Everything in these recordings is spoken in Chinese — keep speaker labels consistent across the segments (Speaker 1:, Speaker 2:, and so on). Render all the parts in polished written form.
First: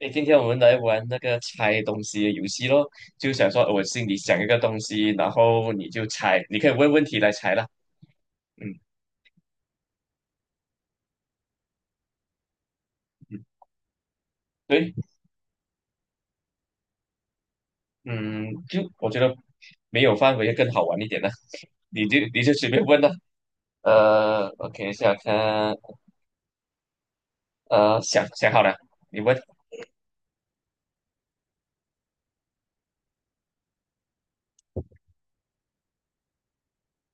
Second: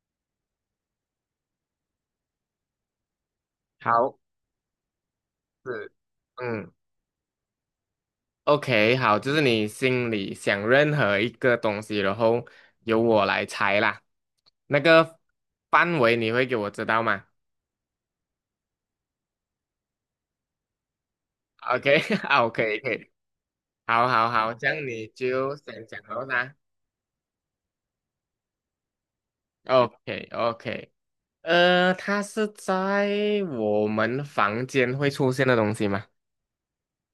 Speaker 1: 诶，今天我们来玩那个猜东西的游戏咯，就想说我心里
Speaker 2: 好，
Speaker 1: 想一个东西，然后你
Speaker 2: 是，
Speaker 1: 就猜，你可以
Speaker 2: 嗯
Speaker 1: 问问题来猜啦。嗯
Speaker 2: ，OK，好，就是你心里想任何一个东西，然后由我
Speaker 1: 嗯，
Speaker 2: 来猜啦。那
Speaker 1: 对，
Speaker 2: 个范围你会给我知道吗
Speaker 1: 嗯，就我觉得没有范围更好玩一点了，
Speaker 2: ？OK，
Speaker 1: 你就 你 就随 便
Speaker 2: 可
Speaker 1: 问
Speaker 2: 以，
Speaker 1: 了。
Speaker 2: 好好好，这样
Speaker 1: OK，
Speaker 2: 你
Speaker 1: 下
Speaker 2: 就
Speaker 1: 看，
Speaker 2: 想讲了啦。
Speaker 1: 想想好了，你问，
Speaker 2: OK，OK，它是在我们房间会出现的东西吗？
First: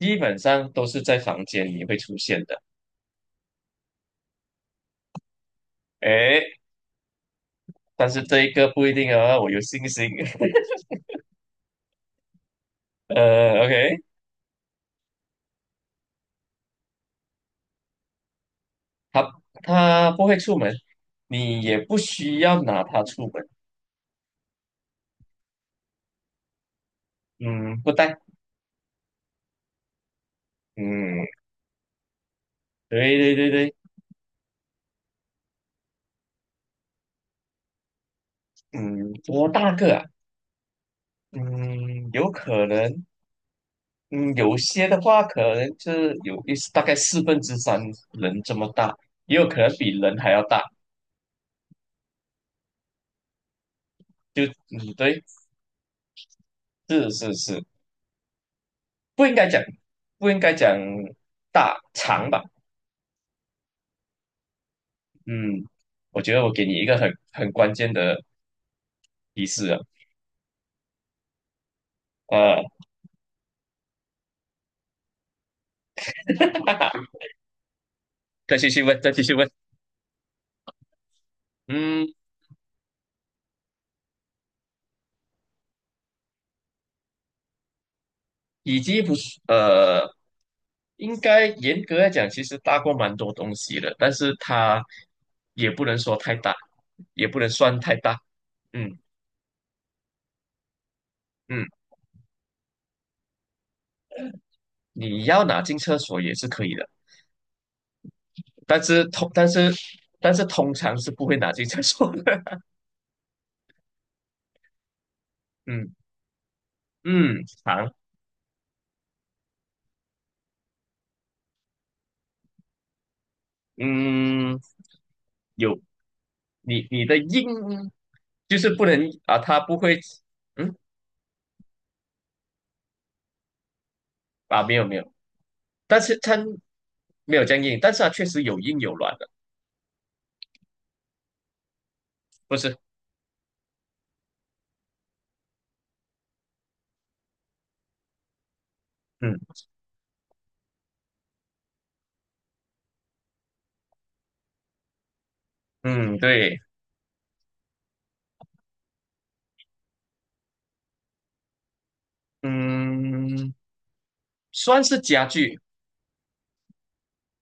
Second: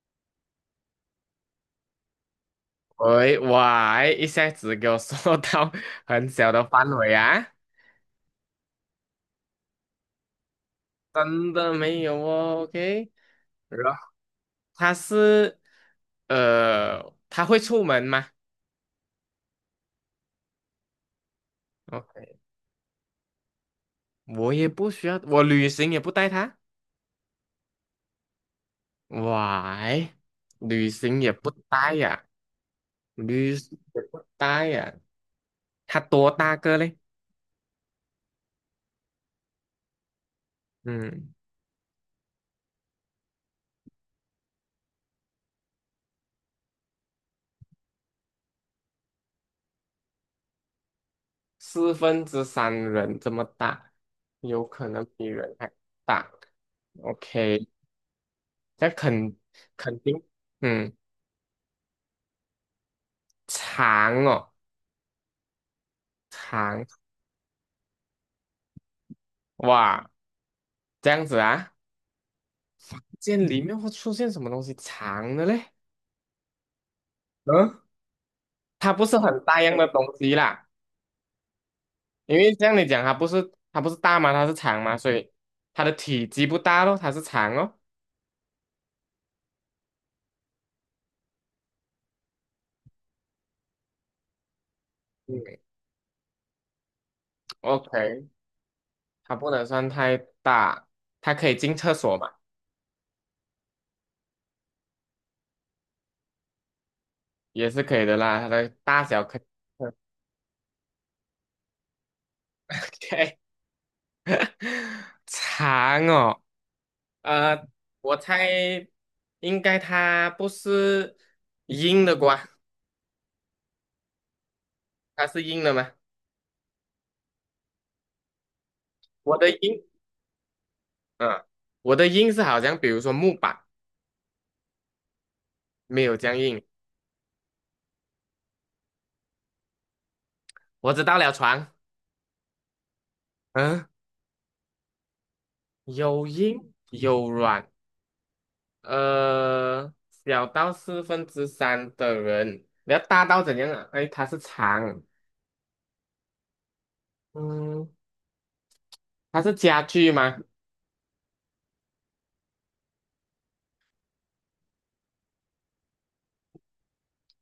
Speaker 1: 基本上都是在房间里会出现的。
Speaker 2: 喂，哇，一下子给我 说到很小
Speaker 1: 诶，
Speaker 2: 的范围啊，
Speaker 1: 但是这一个不一定哦，我有信心。
Speaker 2: 真的没有哦，OK。
Speaker 1: OK。
Speaker 2: 他是呃，他会出门吗
Speaker 1: 它它不会出门，你也不
Speaker 2: ？OK，
Speaker 1: 需要拿它出门。
Speaker 2: 我也不需要，我旅行也不带他。
Speaker 1: 嗯，不带。
Speaker 2: Why？旅行
Speaker 1: 嗯，
Speaker 2: 也不带呀、
Speaker 1: 对对对
Speaker 2: 旅
Speaker 1: 对，
Speaker 2: 行也不带呀、他多大个嘞？
Speaker 1: 嗯，多大个啊？
Speaker 2: 嗯，
Speaker 1: 嗯，有可能，嗯，有些的话可能是有一大概四分之三人这么大，也有可能比人还要大。
Speaker 2: 四分之三人这么大，
Speaker 1: 就
Speaker 2: 有可
Speaker 1: 嗯，
Speaker 2: 能
Speaker 1: 对，
Speaker 2: 比人还大。
Speaker 1: 是是是，
Speaker 2: OK，那
Speaker 1: 不应
Speaker 2: 肯
Speaker 1: 该讲，
Speaker 2: 肯定，
Speaker 1: 不应该讲
Speaker 2: 嗯，
Speaker 1: 大长吧？
Speaker 2: 长哦，
Speaker 1: 嗯，我觉得我给你一
Speaker 2: 长，
Speaker 1: 个很关键的提示啊，
Speaker 2: 哇，这样子啊，
Speaker 1: 呃，
Speaker 2: 这里面会出现什么东西长的嘞？嗯，
Speaker 1: 再继续
Speaker 2: 它
Speaker 1: 问，
Speaker 2: 不
Speaker 1: 再
Speaker 2: 是
Speaker 1: 继续
Speaker 2: 很
Speaker 1: 问。
Speaker 2: 大样的东西啦，
Speaker 1: 嗯，
Speaker 2: 因为像你讲，它不是大吗？它是长吗？所以它的体积不大咯，它是长哦。
Speaker 1: 以及不是应该严格来讲，其实大过蛮多东西的，但是它
Speaker 2: 嗯
Speaker 1: 也不能说太大，也不能算太大。
Speaker 2: ，OK，
Speaker 1: 嗯
Speaker 2: 它不能算太大，它可以
Speaker 1: 嗯，
Speaker 2: 进厕所嘛，
Speaker 1: 你要拿进厕所也是可以的，
Speaker 2: 也是可以的啦，它的
Speaker 1: 但是
Speaker 2: 大小
Speaker 1: 通
Speaker 2: 可以
Speaker 1: 但是但是通常是不会拿进厕所的。
Speaker 2: OK，
Speaker 1: 嗯
Speaker 2: 长哦，
Speaker 1: 嗯，
Speaker 2: 呃，
Speaker 1: 长
Speaker 2: 我猜应该它不是硬的瓜，
Speaker 1: 嗯
Speaker 2: 它是硬的
Speaker 1: 有
Speaker 2: 吗？
Speaker 1: 你的硬就是不能啊，
Speaker 2: 我的
Speaker 1: 它不
Speaker 2: 硬，
Speaker 1: 会嗯
Speaker 2: 嗯，我的硬是好像比如说木板
Speaker 1: 没有没有，但
Speaker 2: 没有
Speaker 1: 是它
Speaker 2: 僵硬，
Speaker 1: 没有这样硬，但是它确实有硬有软的，
Speaker 2: 我知道了，床。
Speaker 1: 不是。
Speaker 2: 嗯，有硬有软，
Speaker 1: 嗯。
Speaker 2: 呃，小到四分之三的人，你要大到怎样啊？哎，它是长，
Speaker 1: 嗯，对，
Speaker 2: 嗯，它是家具吗？
Speaker 1: 嗯，算是家具，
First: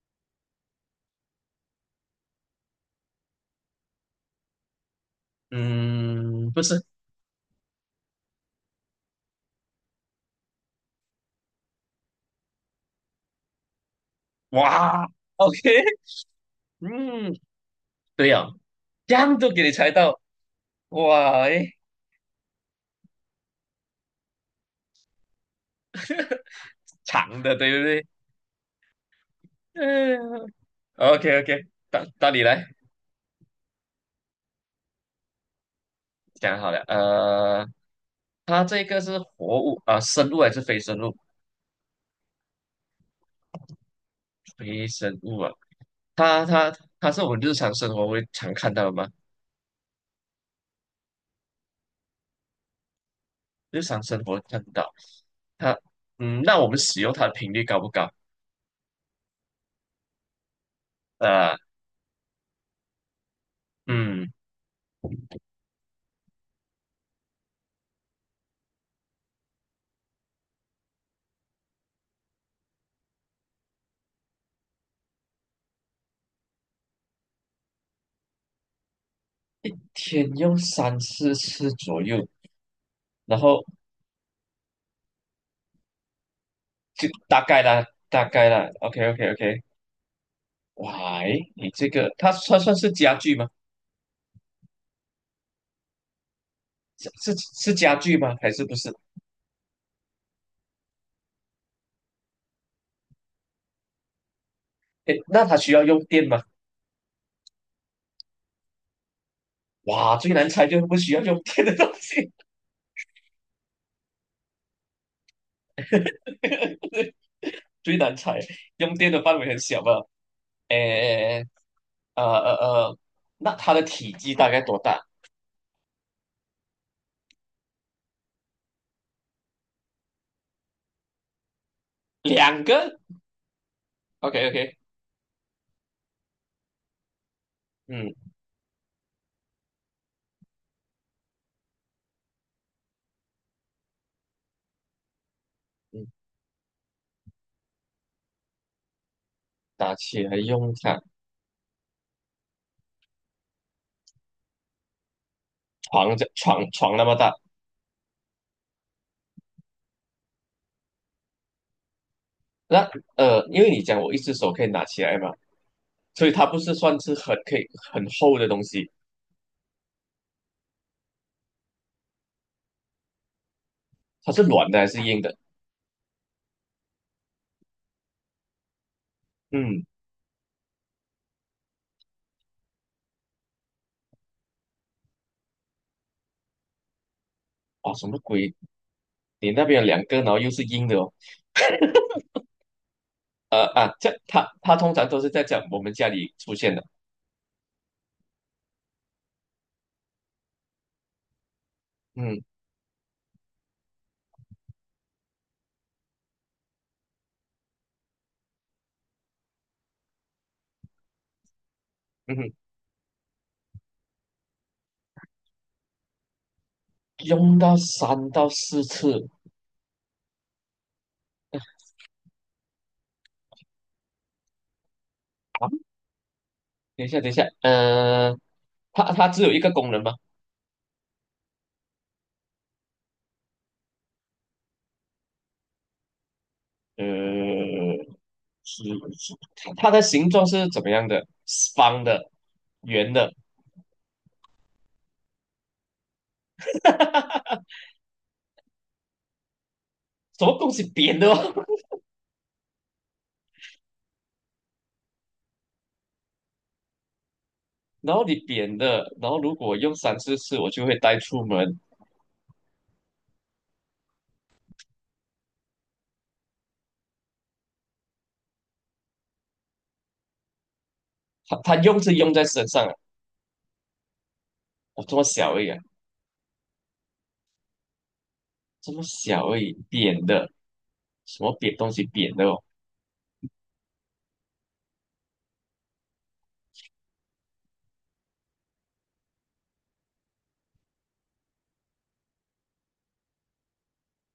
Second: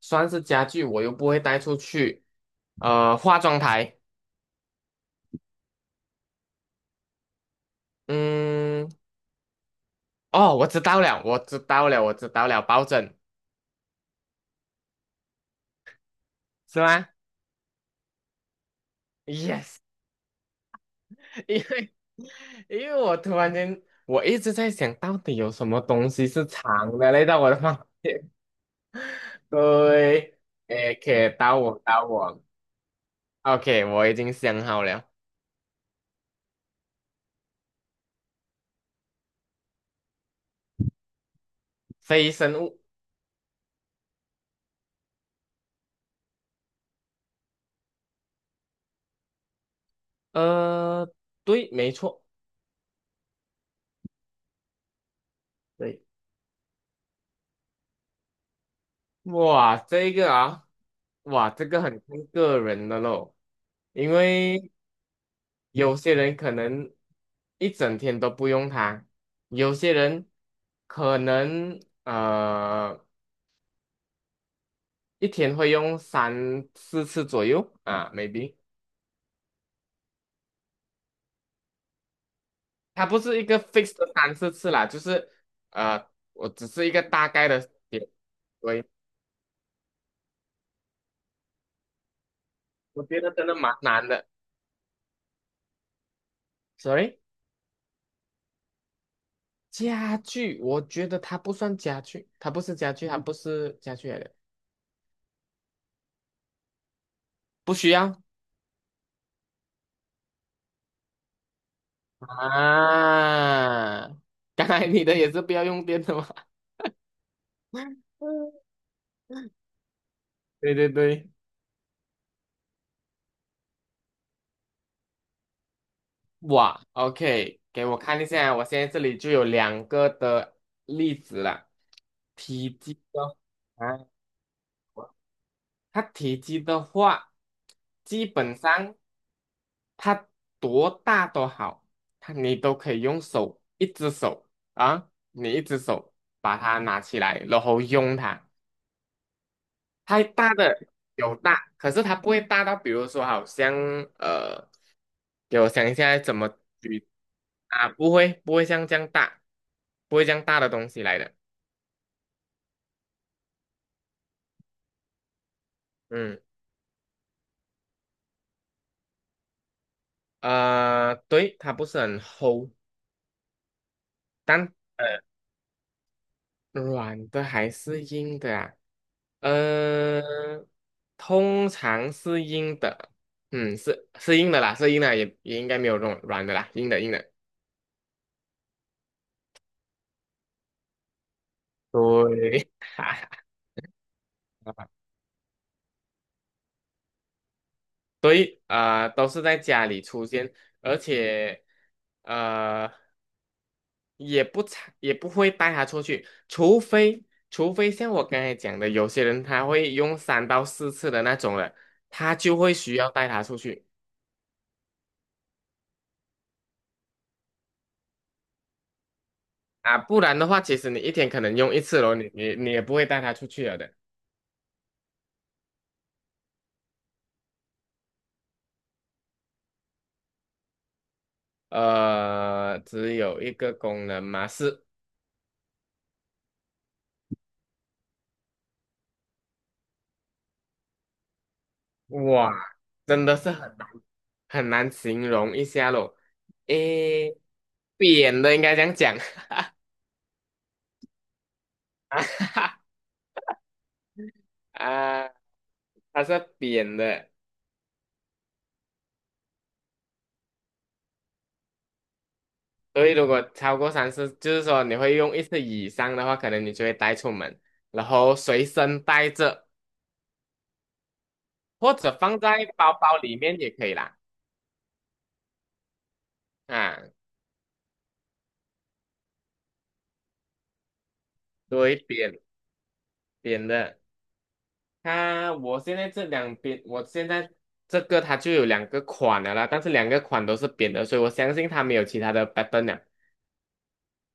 Speaker 2: 算是家具，我又不会带出去。化妆台，
Speaker 1: 嗯，不是，
Speaker 2: 嗯，哦，我知道了，我知道了，我知道了，抱枕
Speaker 1: 哇，OK,
Speaker 2: 是 吗
Speaker 1: 嗯，对呀、哦这样都给你
Speaker 2: ？Yes，
Speaker 1: 猜到，哇，
Speaker 2: 因
Speaker 1: 诶，
Speaker 2: 为因为我突然间，我一直在想到底有什么东西是长的嘞，到
Speaker 1: 长
Speaker 2: 我
Speaker 1: 的，
Speaker 2: 的
Speaker 1: 对不
Speaker 2: 方
Speaker 1: 对？
Speaker 2: 对，
Speaker 1: 嗯
Speaker 2: 诶，可以
Speaker 1: ，OK
Speaker 2: 到
Speaker 1: OK,
Speaker 2: 我
Speaker 1: 到
Speaker 2: 到
Speaker 1: 到你
Speaker 2: 我
Speaker 1: 来
Speaker 2: ，OK，我已经想好了，
Speaker 1: 讲好了，它这个是活物啊、生物还是非生物？
Speaker 2: 非生物，
Speaker 1: 非生物啊，它它它是我们日常生活会常看到的吗？
Speaker 2: 呃，对，没错，
Speaker 1: 日常生活看不到，它，
Speaker 2: 对，
Speaker 1: 嗯，那我们使用它的频率高不高？
Speaker 2: 哇，这个啊，哇，
Speaker 1: 呃，
Speaker 2: 这个很看个人的咯，因
Speaker 1: 嗯。
Speaker 2: 为有些人可能一整天都不用它，有些人可能一天会用三四次左右啊，maybe。
Speaker 1: 天用三四次左右，
Speaker 2: 它不
Speaker 1: 然
Speaker 2: 是一个
Speaker 1: 后
Speaker 2: fix 的三四次啦，就是呃，我只是一个
Speaker 1: 就
Speaker 2: 大
Speaker 1: 大
Speaker 2: 概
Speaker 1: 概
Speaker 2: 的
Speaker 1: 啦，
Speaker 2: 点。
Speaker 1: 大概啦
Speaker 2: 对，
Speaker 1: ，OK OK OK,哇，诶，你这个它算是
Speaker 2: 我
Speaker 1: 家
Speaker 2: 觉得
Speaker 1: 具
Speaker 2: 真
Speaker 1: 吗？
Speaker 2: 的蛮难的。
Speaker 1: 是
Speaker 2: Sorry，
Speaker 1: 是家具吗？还是不是？
Speaker 2: 家具，我觉得它不算家具，它不是家具，它不是家具来的，
Speaker 1: 诶，那它需要用电吗？
Speaker 2: 不需要
Speaker 1: 哇，最难猜就是不需要用电的东西，
Speaker 2: 啊。刚才你的也是不要用电的吗？
Speaker 1: 最难猜，
Speaker 2: 嗯
Speaker 1: 用电的范围很小吧？
Speaker 2: 对对对，
Speaker 1: 诶，呃呃呃，那它的体积大概多大？
Speaker 2: 哇，OK，给我看一下，我现在这里就有两个的例子了。
Speaker 1: 两
Speaker 2: 体
Speaker 1: 个
Speaker 2: 积哦，啊。
Speaker 1: ？OK OK,
Speaker 2: 它体积的话，
Speaker 1: 嗯
Speaker 2: 基本上它多大都好，它你都可以用手，一只手啊，你一只
Speaker 1: 嗯，
Speaker 2: 手把它拿起来，然后用它。
Speaker 1: 打起
Speaker 2: 太
Speaker 1: 来
Speaker 2: 大
Speaker 1: 用
Speaker 2: 的
Speaker 1: 它，
Speaker 2: 有大，可是它不会大到，比如说好像呃，给我想一
Speaker 1: 床
Speaker 2: 下
Speaker 1: 这
Speaker 2: 怎么
Speaker 1: 床床那
Speaker 2: 举
Speaker 1: 么大。
Speaker 2: 啊，不会像这样大，不会这样大的东西来的。
Speaker 1: 那因为你讲我一只手可以拿起来嘛，所以
Speaker 2: 嗯，
Speaker 1: 它不是算是很可以很厚的东西，
Speaker 2: 对，它不是很厚，
Speaker 1: 它是软
Speaker 2: 但
Speaker 1: 的还是硬
Speaker 2: 呃
Speaker 1: 的？
Speaker 2: 软的还是硬的啊？
Speaker 1: 嗯，
Speaker 2: 呃，通常是硬的，嗯，是硬的啦，是硬的，也应该没有这种软的啦，硬的硬的。
Speaker 1: 啊，什么鬼？你那边有两个，然后又是硬的哦。
Speaker 2: 对，
Speaker 1: 这它通常都是在讲我们家里出现的。
Speaker 2: 所以都是在家里出现，而且
Speaker 1: 嗯
Speaker 2: 呃，也不常也不会带它出去，除非像我刚才讲的，有些人他会用三到四次的那种了，他
Speaker 1: 嗯哼，
Speaker 2: 就会需要带它出去。
Speaker 1: 用到三到四次
Speaker 2: 啊，不然的话，其实你一天可能用一次咯，你也不会带它出去了的。
Speaker 1: 啊！等一下，等一下，它只有一个功能吗？
Speaker 2: 只有一个功能嘛，是
Speaker 1: 呃，是是它的形状是怎么样的？是方的、
Speaker 2: 哇，
Speaker 1: 圆
Speaker 2: 真
Speaker 1: 的。
Speaker 2: 的是很难很难形容一下咯。诶，扁的应该这样讲
Speaker 1: 什么东西扁的哦？
Speaker 2: 啊哈哈 啊，它是扁的，
Speaker 1: 然后你扁的，然后如果用三四次，我就会带出门。
Speaker 2: 所以如果超过三次，就是说你会用一次以上的话，可能你就会带出门，然后随身带着，
Speaker 1: 它
Speaker 2: 或
Speaker 1: 用是
Speaker 2: 者
Speaker 1: 用
Speaker 2: 放
Speaker 1: 在身
Speaker 2: 在
Speaker 1: 上
Speaker 2: 包
Speaker 1: 啊，
Speaker 2: 包里面也可以啦。
Speaker 1: 我、这么小而已啊，
Speaker 2: 啊，
Speaker 1: 这么小而已，扁的，什么扁东
Speaker 2: 对，
Speaker 1: 西扁
Speaker 2: 扁
Speaker 1: 的哦？
Speaker 2: 扁的。它我现在这两边，我现在这个它就有两个款的啦，但是两个款都是扁的，所以我相信它没有其他的版本 了。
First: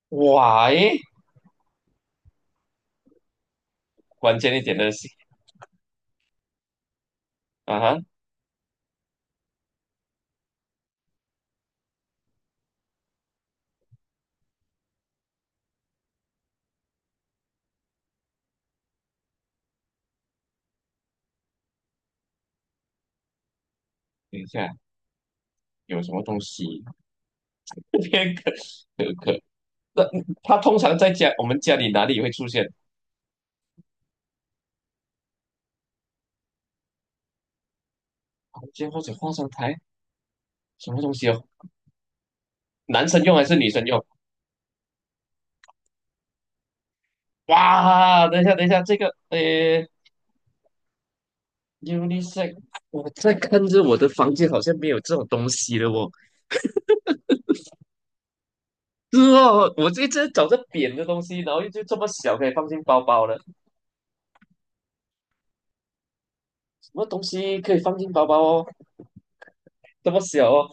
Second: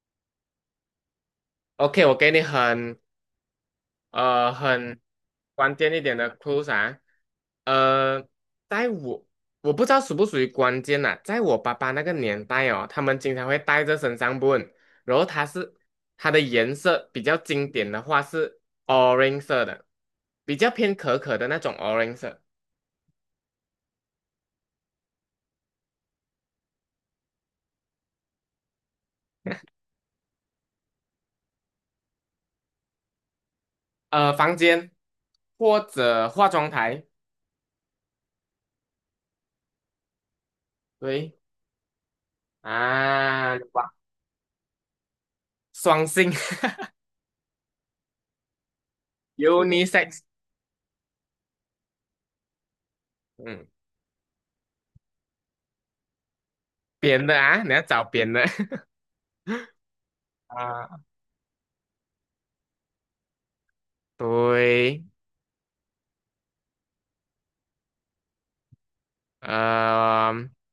Speaker 1: 哇诶，
Speaker 2: OK，我给你很
Speaker 1: 关
Speaker 2: 呃
Speaker 1: 键一点的
Speaker 2: 很
Speaker 1: 是
Speaker 2: 关键一点的 clues 啊，
Speaker 1: 啊哈，
Speaker 2: 呃，在我不知道属不属于关键呐、在我爸爸那个年代哦，他们经常会带着身上 然后它的颜色比较经典的话是 orange 色的，比较偏可可的那种 orange 色。
Speaker 1: 等一下有什么东西？偏可可，那它通常在家我们家里哪里会出现？
Speaker 2: 房间或者化妆台，
Speaker 1: 房间或者化妆台？什么东西
Speaker 2: 对
Speaker 1: 哦？男生用还是
Speaker 2: 啊，
Speaker 1: 女生
Speaker 2: 哇，
Speaker 1: 用？
Speaker 2: 双性
Speaker 1: 哇，等一下等一下，这个。
Speaker 2: unisex，
Speaker 1: Unisex,我在看
Speaker 2: 嗯，
Speaker 1: 着我的房间好像没有这种东西了哦。
Speaker 2: 扁的啊，你要找扁的
Speaker 1: 是哦，我这一直在找 着扁
Speaker 2: 啊，
Speaker 1: 的东西，然后就这么小可以放进包包了。什
Speaker 2: 对，
Speaker 1: 么东西可以放进包包哦？这么
Speaker 2: 呃，
Speaker 1: 小哦？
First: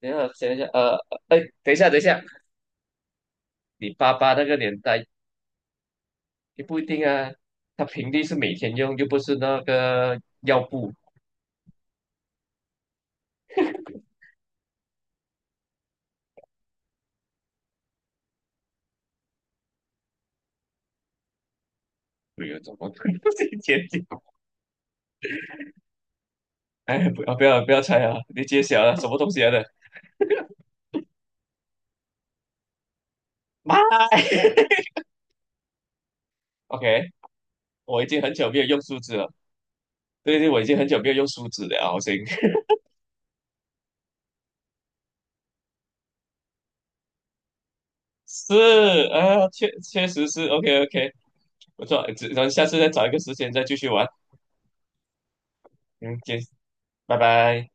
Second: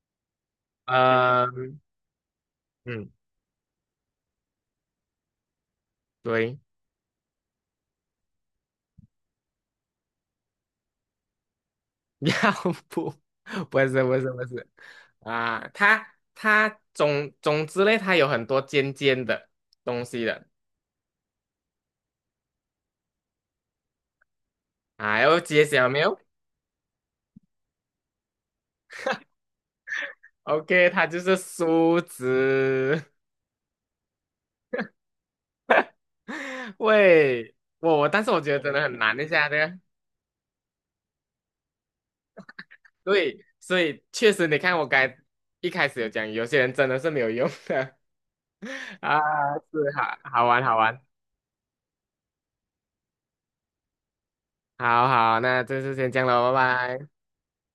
Speaker 1: 等一下，等一下，哎，
Speaker 2: 呃，
Speaker 1: 等一下，等一下，
Speaker 2: 嗯，
Speaker 1: 你爸爸那个年代
Speaker 2: 对，
Speaker 1: 也不一定啊。他平地是每天用，又不是那个药布。
Speaker 2: 要不，不是不是不是啊，它总之类，它有很多尖尖的东西的
Speaker 1: 没有，怎么 可能是一天天？
Speaker 2: 啊，要揭晓没有
Speaker 1: 哎，不要不要不要猜啊！你揭晓了，什么东西来的？
Speaker 2: ？OK，它就是梳子。
Speaker 1: 妈 ，OK,
Speaker 2: 喂，我
Speaker 1: 我已
Speaker 2: 我，
Speaker 1: 经
Speaker 2: 但是
Speaker 1: 很
Speaker 2: 我
Speaker 1: 久
Speaker 2: 觉
Speaker 1: 没
Speaker 2: 得
Speaker 1: 有
Speaker 2: 真
Speaker 1: 用
Speaker 2: 的
Speaker 1: 数
Speaker 2: 很
Speaker 1: 字
Speaker 2: 难一
Speaker 1: 了。
Speaker 2: 嗯下的，
Speaker 1: 对对，我已经很久没有用梳子了，好像
Speaker 2: 对，所以确实你看我该一开始有讲，有些人真的是没有用的
Speaker 1: 是
Speaker 2: 啊，
Speaker 1: 啊，
Speaker 2: 是好
Speaker 1: 实是
Speaker 2: 好玩好
Speaker 1: OK
Speaker 2: 玩，
Speaker 1: OK,不错，只咱下次再找一个时间再继续玩，
Speaker 2: 好好，那这次先
Speaker 1: 嗯，
Speaker 2: 这样
Speaker 1: 见，
Speaker 2: 了，拜拜。
Speaker 1: 拜拜。